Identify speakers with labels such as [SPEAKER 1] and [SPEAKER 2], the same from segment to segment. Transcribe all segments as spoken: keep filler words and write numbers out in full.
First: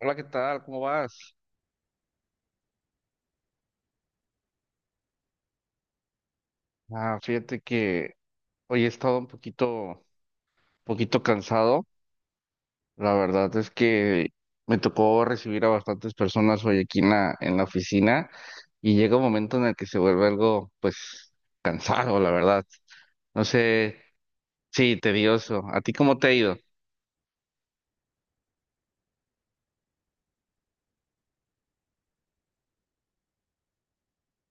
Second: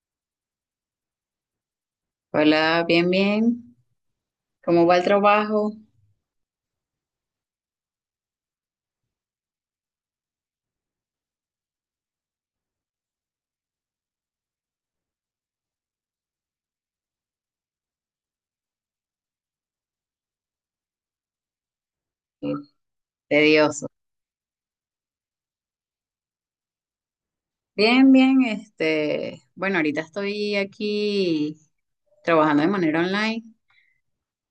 [SPEAKER 1] Hola, ¿qué tal? ¿Cómo vas?
[SPEAKER 2] Hola, bien, bien. ¿Cómo va el trabajo?
[SPEAKER 1] Ah, fíjate que hoy he estado un poquito, poquito cansado. La verdad es que me tocó recibir a bastantes personas hoy aquí en la, en la oficina y llega un momento en el que se vuelve algo, pues, cansado, la
[SPEAKER 2] Eh,
[SPEAKER 1] verdad. No
[SPEAKER 2] Tedioso.
[SPEAKER 1] sé, sí, tedioso. ¿A ti cómo te ha ido?
[SPEAKER 2] Bien, bien. Este, bueno, ahorita estoy aquí trabajando de manera online.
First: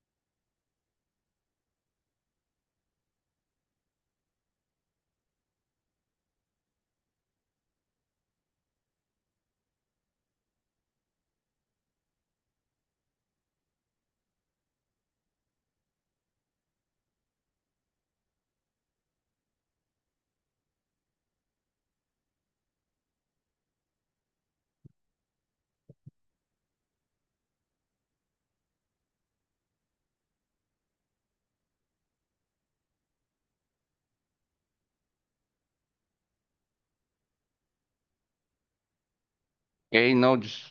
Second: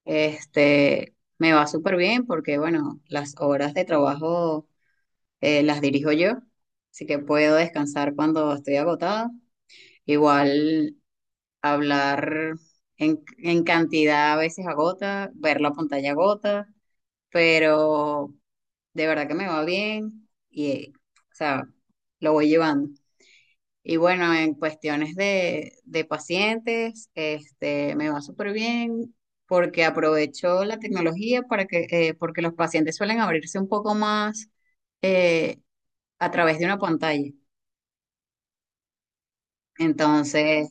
[SPEAKER 2] Este, me va súper bien porque, bueno, las horas de trabajo eh, las dirijo yo, así que puedo descansar cuando estoy agotada. Igual hablar en, en cantidad a veces agota, ver la pantalla agota, pero de verdad que me va bien y, eh, o sea, lo voy llevando. Y bueno, en cuestiones de, de pacientes, este, me va súper bien porque aprovecho la tecnología para que, eh, porque los pacientes suelen abrirse un poco más eh, a través de una pantalla.
[SPEAKER 1] Hey, no, yo-
[SPEAKER 2] Entonces,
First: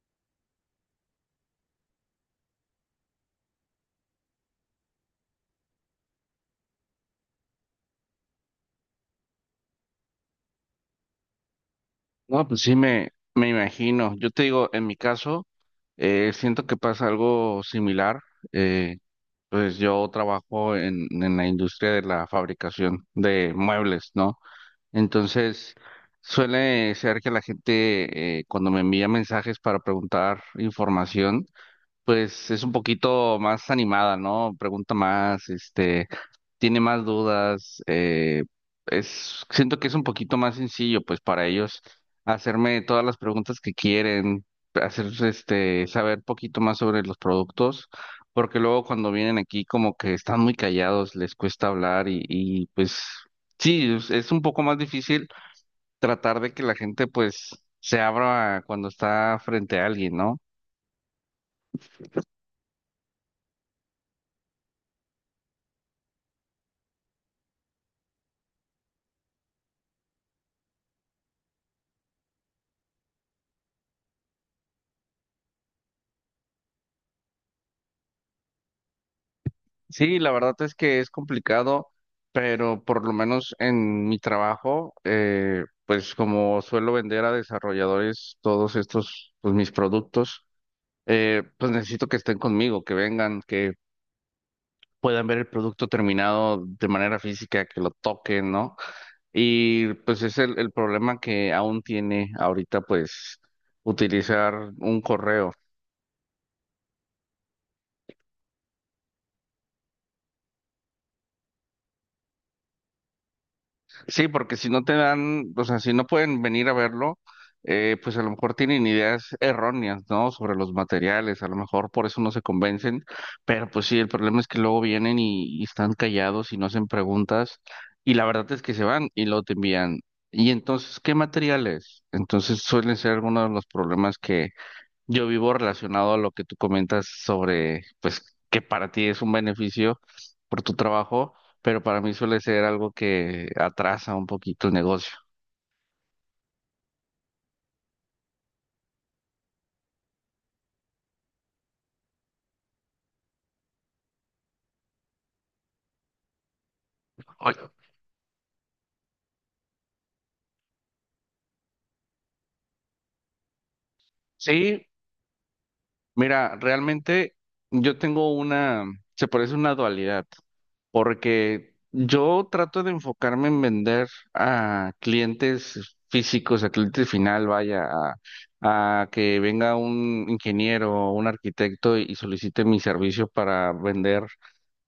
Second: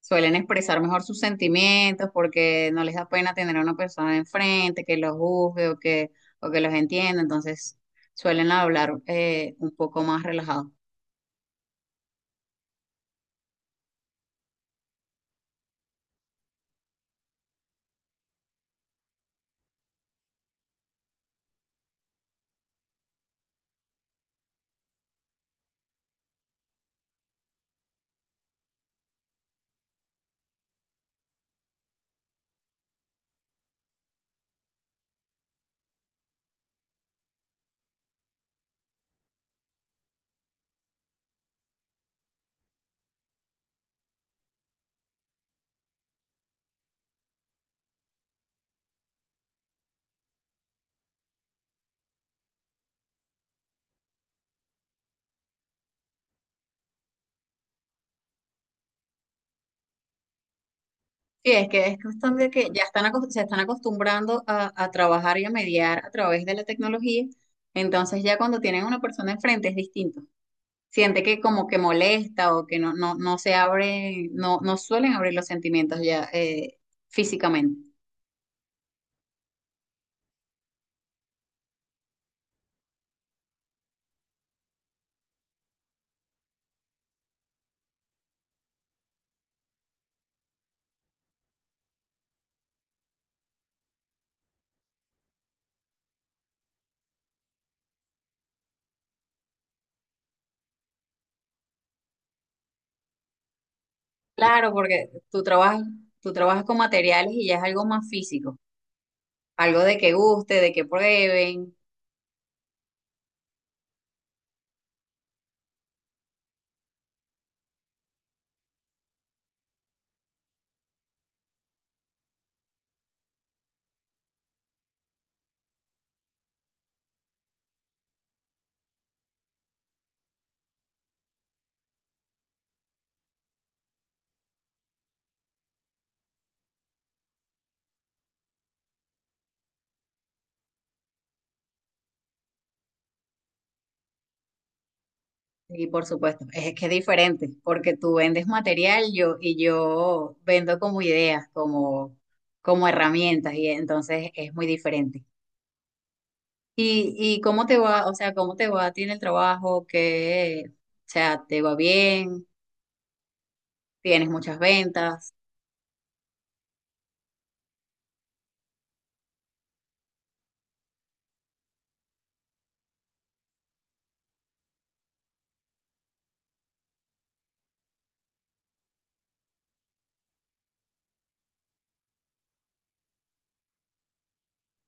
[SPEAKER 2] suelen expresar mejor sus sentimientos porque no les da pena tener a una persona enfrente que los juzgue o que, o que los entienda. Entonces, suelen hablar eh, un poco más relajados.
[SPEAKER 1] no, pues sí, me, me imagino. Yo te digo, en mi caso, eh, siento que pasa algo similar. Pues yo trabajo en, en la industria de la fabricación de muebles, ¿no? Entonces, suele ser que la gente eh, cuando me envía mensajes para preguntar información, pues es un poquito más animada, ¿no? Pregunta más, este, tiene más dudas, eh, es, siento que es un poquito más sencillo, pues, para ellos hacerme todas las preguntas que quieren, hacer, este, saber poquito más sobre los productos, porque luego cuando vienen aquí como que están muy callados, les cuesta hablar y, y pues, sí, es, es un poco más difícil tratar de que la gente, pues, se abra cuando está frente a alguien, ¿no?
[SPEAKER 2] Sí, es que es cuestión de que ya están acos- se están acostumbrando a, a trabajar y a mediar a través de la tecnología, entonces ya cuando tienen una persona enfrente es distinto. Siente que como que molesta o que no, no, no se abre, no, no suelen abrir los sentimientos ya eh, físicamente.
[SPEAKER 1] Sí, la verdad es que es complicado, pero por lo menos en mi trabajo, eh, pues como suelo vender a desarrolladores todos estos, pues mis productos, eh, pues necesito que estén conmigo, que vengan, que puedan ver el producto terminado de manera física, que lo toquen, ¿no? Y pues es el, el problema que aún tiene ahorita, pues utilizar
[SPEAKER 2] Claro,
[SPEAKER 1] un
[SPEAKER 2] porque tú
[SPEAKER 1] correo.
[SPEAKER 2] trabajas, tú trabajas con materiales y ya es algo más físico, algo de que guste, de que prueben.
[SPEAKER 1] Sí, porque si no te dan, o sea, si no pueden venir a verlo, eh, pues a lo mejor tienen ideas erróneas, ¿no? Sobre los materiales, a lo mejor por eso no se convencen, pero pues sí, el problema es que luego vienen y, y están callados y no hacen preguntas y la verdad es que se van y luego te envían. Y entonces, ¿qué materiales? Entonces suelen ser algunos de los problemas yo vivo relacionado a lo que tú comentas sobre, pues, que para ti es un beneficio por tu trabajo, pero para mí suele ser algo que atrasa un poquito el negocio.
[SPEAKER 2] Sí, por supuesto. Es que es diferente, porque tú vendes material yo, y yo vendo como ideas, como, como herramientas, y entonces es muy diferente. ¿Y, y cómo
[SPEAKER 1] Oye,
[SPEAKER 2] te va? O sea, ¿cómo te va a ti en el trabajo? ¿Que o sea, te va bien? ¿Tienes muchas
[SPEAKER 1] sí,
[SPEAKER 2] ventas?
[SPEAKER 1] mira, realmente yo tengo una, se parece una dualidad, porque yo trato de enfocarme en vender a clientes físicos, a cliente final, vaya, a, a que venga un ingeniero o un arquitecto y solicite mi servicio para vender.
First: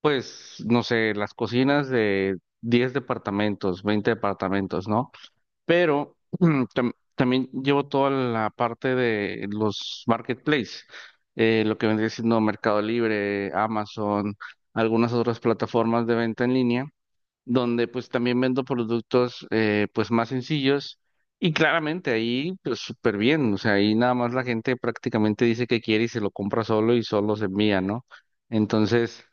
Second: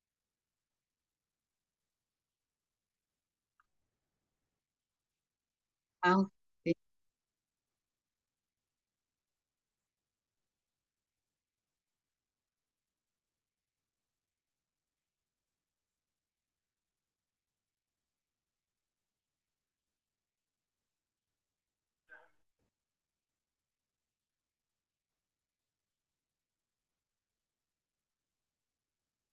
[SPEAKER 1] Pues, no sé, las cocinas de diez departamentos, veinte departamentos, ¿no? Pero
[SPEAKER 2] Ah,
[SPEAKER 1] mm,
[SPEAKER 2] sí,
[SPEAKER 1] tam- también llevo toda la parte de los marketplaces, eh, lo que vendría siendo Mercado Libre, Amazon, algunas otras plataformas de venta en línea donde pues también vendo productos eh, pues más sencillos y claramente ahí pues súper bien, o sea, ahí nada más la gente prácticamente dice que quiere y se lo compra solo y solo se envía, ¿no? Entonces,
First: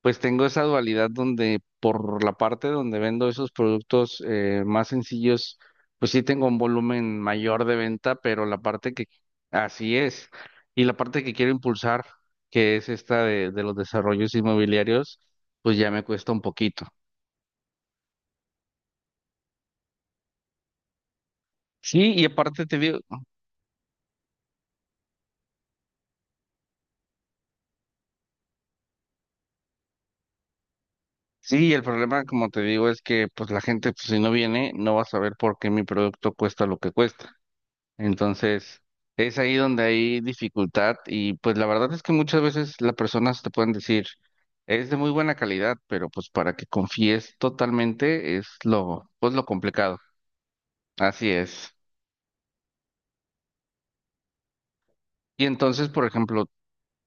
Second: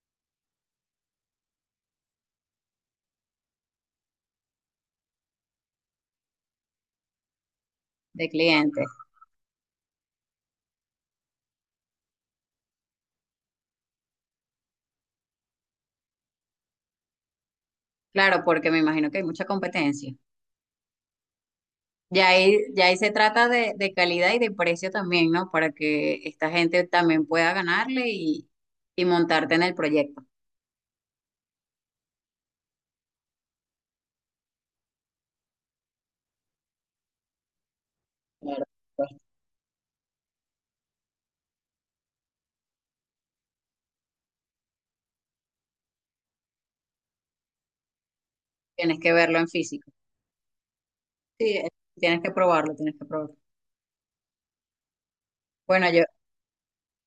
[SPEAKER 1] pues tengo esa dualidad donde por la parte donde vendo esos productos eh, más sencillos, pues sí tengo un volumen mayor de venta,
[SPEAKER 2] de
[SPEAKER 1] pero la
[SPEAKER 2] clientes.
[SPEAKER 1] parte que así es y la parte que quiero impulsar, que es esta de de los desarrollos inmobiliarios, pues ya me cuesta un poquito.
[SPEAKER 2] Claro, porque me imagino que hay mucha competencia.
[SPEAKER 1] Sí, y
[SPEAKER 2] Ya ahí,
[SPEAKER 1] aparte te
[SPEAKER 2] ya ahí
[SPEAKER 1] digo,
[SPEAKER 2] se trata de, de calidad y de precio también, ¿no? Para que esta gente también pueda ganarle y, y montarte en el proyecto.
[SPEAKER 1] sí, el problema, como te digo, es que pues la gente, pues si no viene, no va a saber por qué mi producto cuesta lo que cuesta.
[SPEAKER 2] Claro,
[SPEAKER 1] Entonces,
[SPEAKER 2] pues,
[SPEAKER 1] es ahí donde hay dificultad y pues la verdad es que muchas veces las personas te pueden decir, es de muy buena calidad, pero pues para que confíes totalmente es
[SPEAKER 2] tienes
[SPEAKER 1] lo,
[SPEAKER 2] que
[SPEAKER 1] pues
[SPEAKER 2] verlo
[SPEAKER 1] lo
[SPEAKER 2] en físico.
[SPEAKER 1] complicado. Así
[SPEAKER 2] Sí, eh,
[SPEAKER 1] es.
[SPEAKER 2] tienes que probarlo, tienes que probarlo.
[SPEAKER 1] Y entonces,
[SPEAKER 2] Bueno, yo,
[SPEAKER 1] por ejemplo,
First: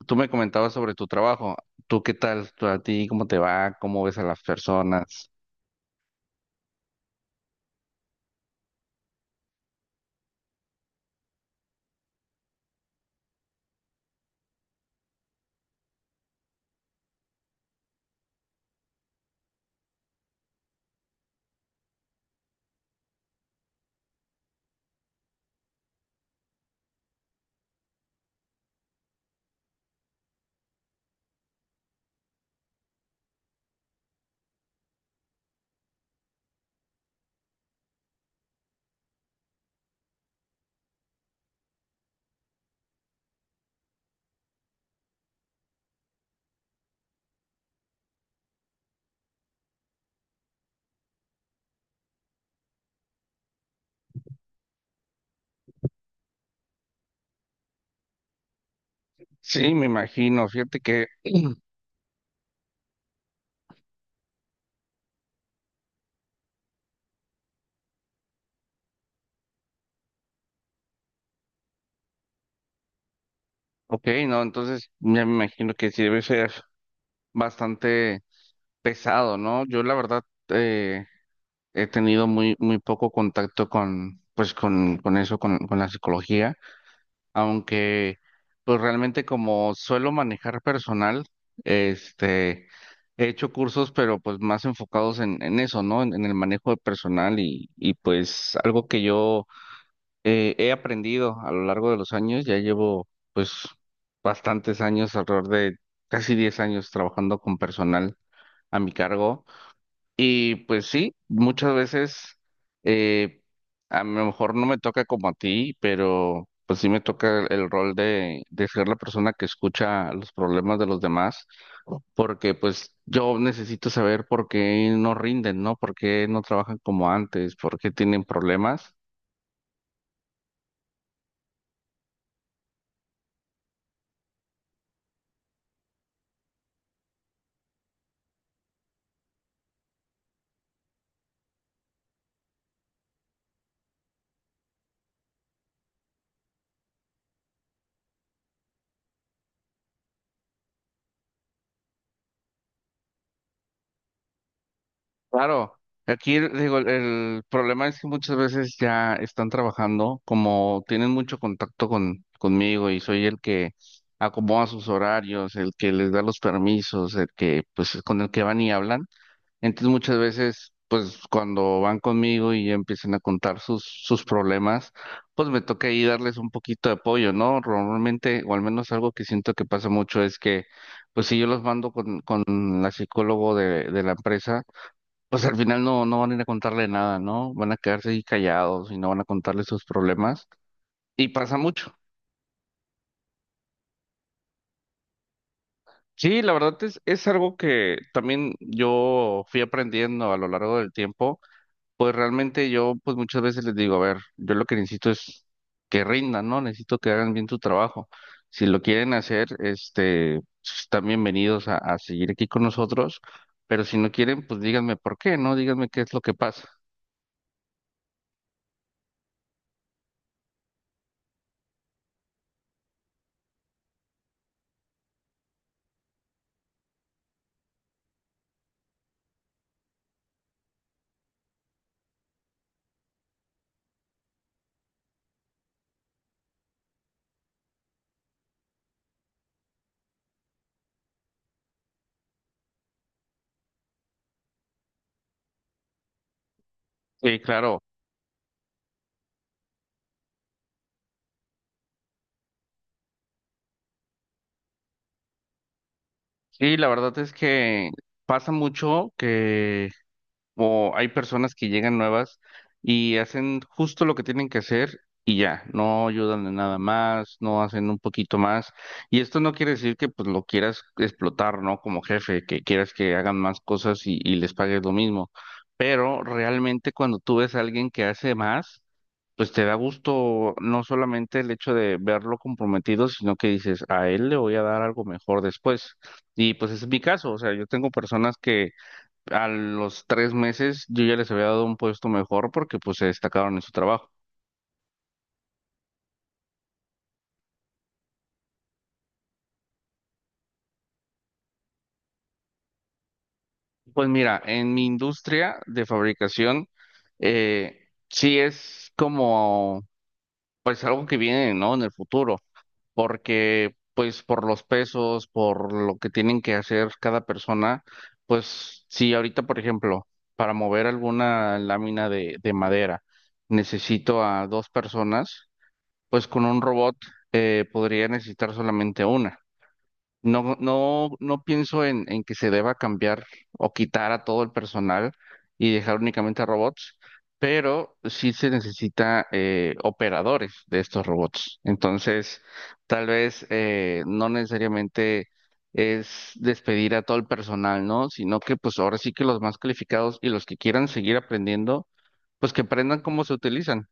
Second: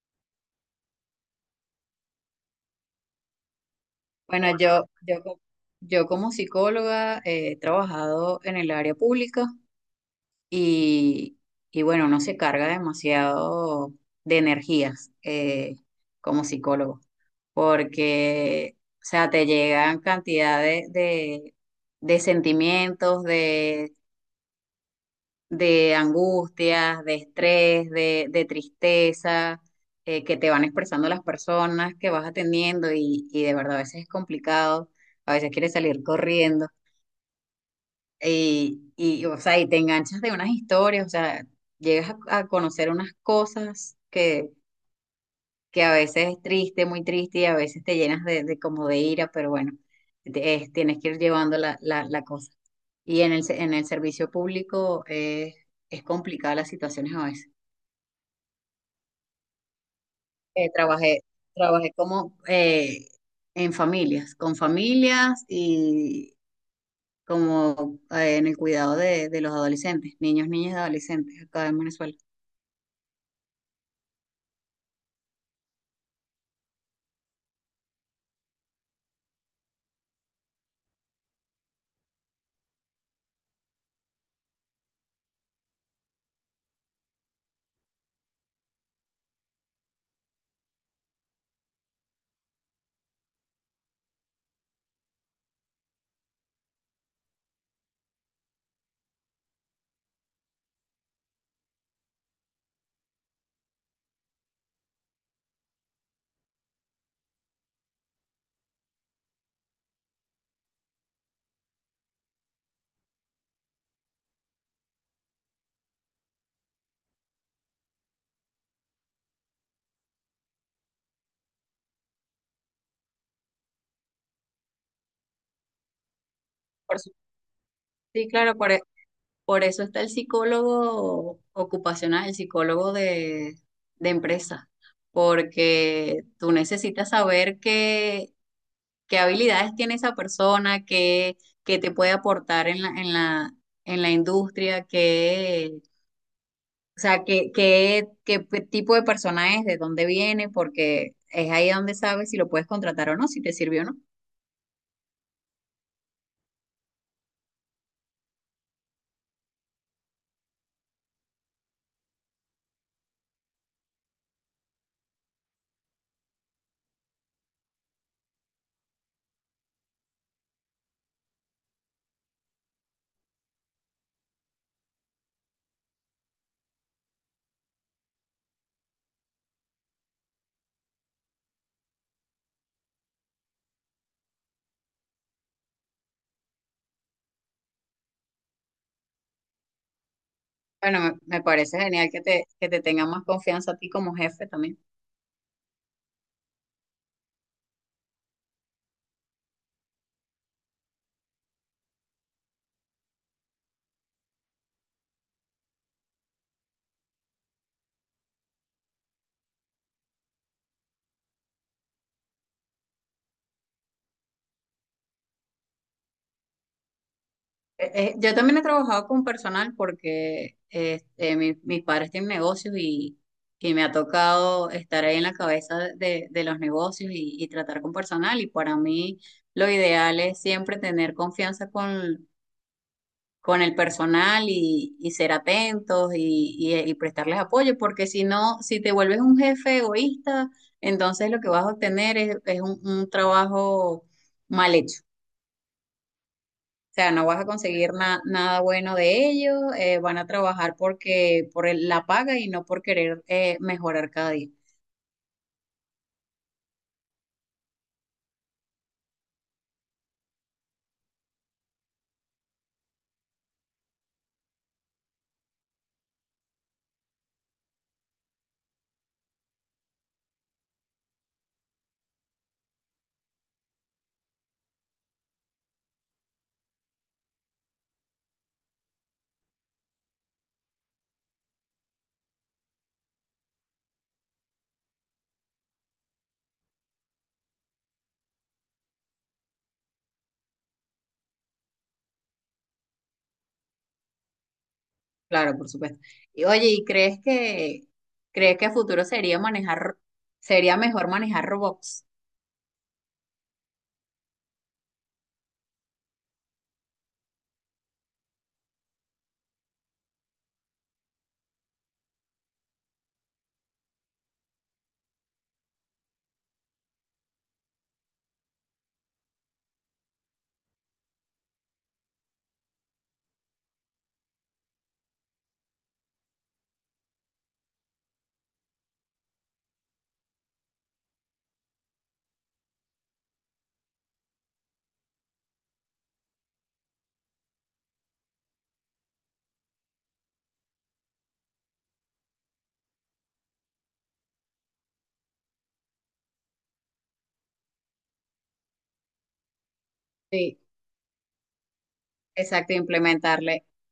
[SPEAKER 1] tú me comentabas sobre tu trabajo. ¿Tú qué tal? ¿Tú a ti cómo te va? ¿Cómo ves a las
[SPEAKER 2] bueno, yo, yo,
[SPEAKER 1] personas?
[SPEAKER 2] co- yo como psicóloga eh, he trabajado en el área pública y, y bueno, uno se carga demasiado de energías eh, como psicólogo, porque, o sea, te llegan cantidad de, de, de sentimientos, de angustias, de estrés, de, de tristeza, eh, que te van expresando las personas que vas atendiendo y, y de verdad a veces es complicado, a veces quieres salir corriendo y, y, o sea, y te enganchas de unas historias, o sea, llegas a, a conocer unas cosas que, que a veces es triste, muy triste y a veces te llenas de, de como de ira, pero bueno, te- es- tienes que ir llevando la, la, la cosa. Y en el, se- en el servicio público eh, es complicada las situaciones a veces.
[SPEAKER 1] Sí, me imagino.
[SPEAKER 2] eh,
[SPEAKER 1] Fíjate que
[SPEAKER 2] trabajé, Trabajé como eh, en familias, con familias y como eh, en el cuidado de, de los adolescentes, niños, niñas y adolescentes acá en Venezuela.
[SPEAKER 1] Ok, no, entonces ya me imagino que sí debe ser bastante pesado, ¿no? Yo la verdad eh, he tenido muy, muy poco contacto con, pues con, con eso, con, con la psicología, aunque pues realmente como suelo manejar personal, este, he hecho cursos, pero pues más enfocados en, en eso, ¿no? En, en el manejo de personal y, y pues algo que yo eh, he aprendido a lo largo de los años, ya llevo pues bastantes años, alrededor de casi diez años trabajando con personal a mi cargo y pues sí, muchas veces eh, a lo mejor no me toca como a ti, pero pues sí me toca el, el rol de, de ser la persona que escucha los problemas de los demás, porque pues yo necesito saber por qué no rinden, ¿no? ¿Por qué no trabajan
[SPEAKER 2] Por
[SPEAKER 1] como
[SPEAKER 2] su-
[SPEAKER 1] antes? ¿Por qué tienen
[SPEAKER 2] sí, claro, por, e-
[SPEAKER 1] problemas?
[SPEAKER 2] por eso está el psicólogo ocupacional, el psicólogo de, de empresa, porque tú necesitas saber qué, qué habilidades tiene esa persona, qué, qué te puede aportar en la, en la, en la industria, qué. O sea, ¿qué, qué, qué pe- tipo de persona es, de dónde viene? Porque es ahí donde sabes si lo puedes contratar o no, si te sirvió o no.
[SPEAKER 1] Claro, aquí el- digo, el, el problema es que muchas veces ya están trabajando, como tienen mucho contacto con, conmigo y soy el que acomoda sus horarios, el que les da los permisos, el que pues con el que van y hablan. Entonces muchas veces pues cuando van conmigo y empiezan a contar sus, sus problemas, pues me toca ahí darles un poquito de apoyo, ¿no? Normalmente, o al menos algo que siento que pasa mucho es que pues si yo los mando con, con la psicólogo de de la empresa, pues al final no, no van a ir a contarle nada, ¿no? Van a quedarse ahí callados y no van a contarle sus problemas.
[SPEAKER 2] Bueno, me,
[SPEAKER 1] Y
[SPEAKER 2] me
[SPEAKER 1] pasa
[SPEAKER 2] parece
[SPEAKER 1] mucho.
[SPEAKER 2] genial que te, que te tenga más confianza a ti como jefe también.
[SPEAKER 1] Sí, la verdad es, es algo que también yo fui aprendiendo a lo largo del tiempo. Pues realmente yo, pues muchas veces les digo, a ver, yo lo que necesito es que rindan, ¿no? Necesito que hagan bien su trabajo. Si lo quieren hacer, este, pues, están bienvenidos a, a seguir aquí con nosotros. Pero si no quieren, pues díganme por qué, ¿no? Díganme qué es lo que pasa.
[SPEAKER 2] Eh, eh, yo también he trabajado con personal porque este, mi- mis padres tienen negocios y, y me ha tocado estar ahí en la cabeza de, de los negocios y, y tratar con personal. Y para mí lo ideal es siempre tener confianza con con el personal y, y ser atentos y, y- eh, y prestarles apoyo, porque si no, si te vuelves un jefe egoísta, entonces lo que vas a obtener es, es un, un trabajo mal hecho. O sea, no
[SPEAKER 1] Sí,
[SPEAKER 2] vas a
[SPEAKER 1] claro.
[SPEAKER 2] conseguir na- nada bueno de ellos, eh, van a trabajar porque por el- la paga y no por querer eh, mejorar cada día.
[SPEAKER 1] Sí, la verdad es que pasa mucho que o hay personas que llegan nuevas y hacen justo lo que tienen que hacer y ya, no ayudan en nada más, no hacen un poquito más. Y esto no quiere decir que pues lo quieras explotar, ¿no? Como jefe, que quieras que hagan más cosas y, y les pagues lo mismo. Pero realmente cuando tú ves a alguien que hace más, pues te da gusto no solamente el hecho de verlo comprometido, sino que dices, a él le voy a dar algo mejor después. Y pues ese es mi caso, o sea, yo tengo personas que a los tres meses yo ya les había dado un puesto mejor porque pues se destacaron en su trabajo.
[SPEAKER 2] Claro, por supuesto. Y oye, ¿y crees que ¿crees que a futuro sería manejar, sería mejor manejar robots?
[SPEAKER 1] Pues mira, en mi industria de fabricación, eh, sí es como, pues algo que viene, ¿no? En el futuro. Porque pues por los pesos, por lo que tienen que hacer cada persona, pues si ahorita, por ejemplo, para mover alguna lámina de, de madera necesito a dos personas, pues con un robot eh, podría necesitar solamente una. No, no, no pienso en, en que se deba cambiar o quitar a todo el personal y dejar únicamente a robots, pero sí se necesita eh, operadores de estos robots. Entonces, tal vez eh, no necesariamente es despedir a todo el personal, ¿no? Sino que pues ahora sí que los más calificados y los que
[SPEAKER 2] Sí,
[SPEAKER 1] quieran seguir aprendiendo, pues que
[SPEAKER 2] exacto,
[SPEAKER 1] aprendan cómo se
[SPEAKER 2] implementarle
[SPEAKER 1] utilizan.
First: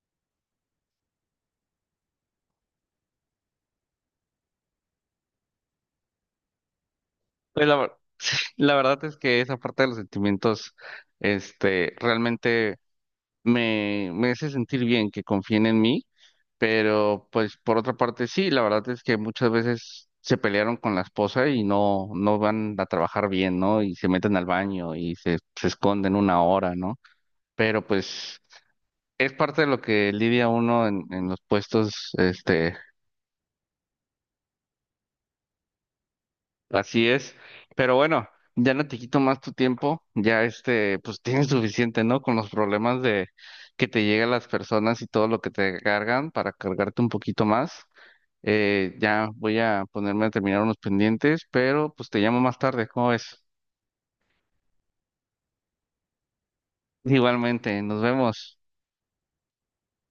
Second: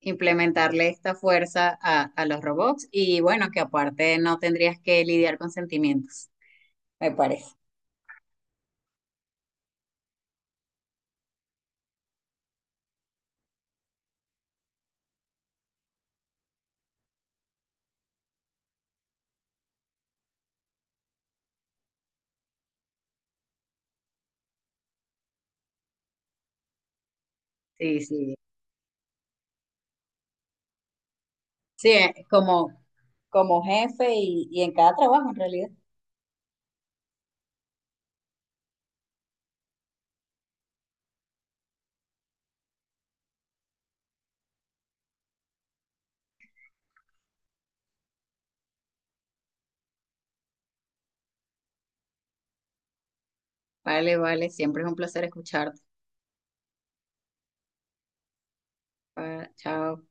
[SPEAKER 2] implementarle esta fuerza a, a los robots y bueno, que aparte no tendrías que lidiar con sentimientos, me parece.
[SPEAKER 1] Pues la, ver- la verdad es que esa parte de los sentimientos, este, realmente me, me hace sentir bien que confíen en mí, pero pues por otra parte sí, la verdad es que muchas veces se pelearon con la esposa y no, no van a trabajar bien, ¿no? Y se meten al baño y se, se esconden una hora, ¿no? Pero
[SPEAKER 2] Sí, sí.
[SPEAKER 1] pues es parte de lo que lidia uno en, en los
[SPEAKER 2] Sí,
[SPEAKER 1] puestos,
[SPEAKER 2] eh, como,
[SPEAKER 1] este.
[SPEAKER 2] como jefe y, y en cada trabajo en realidad.
[SPEAKER 1] Así es. Pero bueno, ya no te quito más tu tiempo. Ya este, pues tienes suficiente, ¿no? Con los problemas de que te llegan las personas y todo lo que te cargan para cargarte un poquito más. Eh, ya voy a ponerme a terminar unos pendientes, pero pues te llamo más tarde. ¿Cómo ves?
[SPEAKER 2] Vale, vale, siempre es un placer escucharte.
[SPEAKER 1] Igualmente, nos vemos.
[SPEAKER 2] Pa- Chao.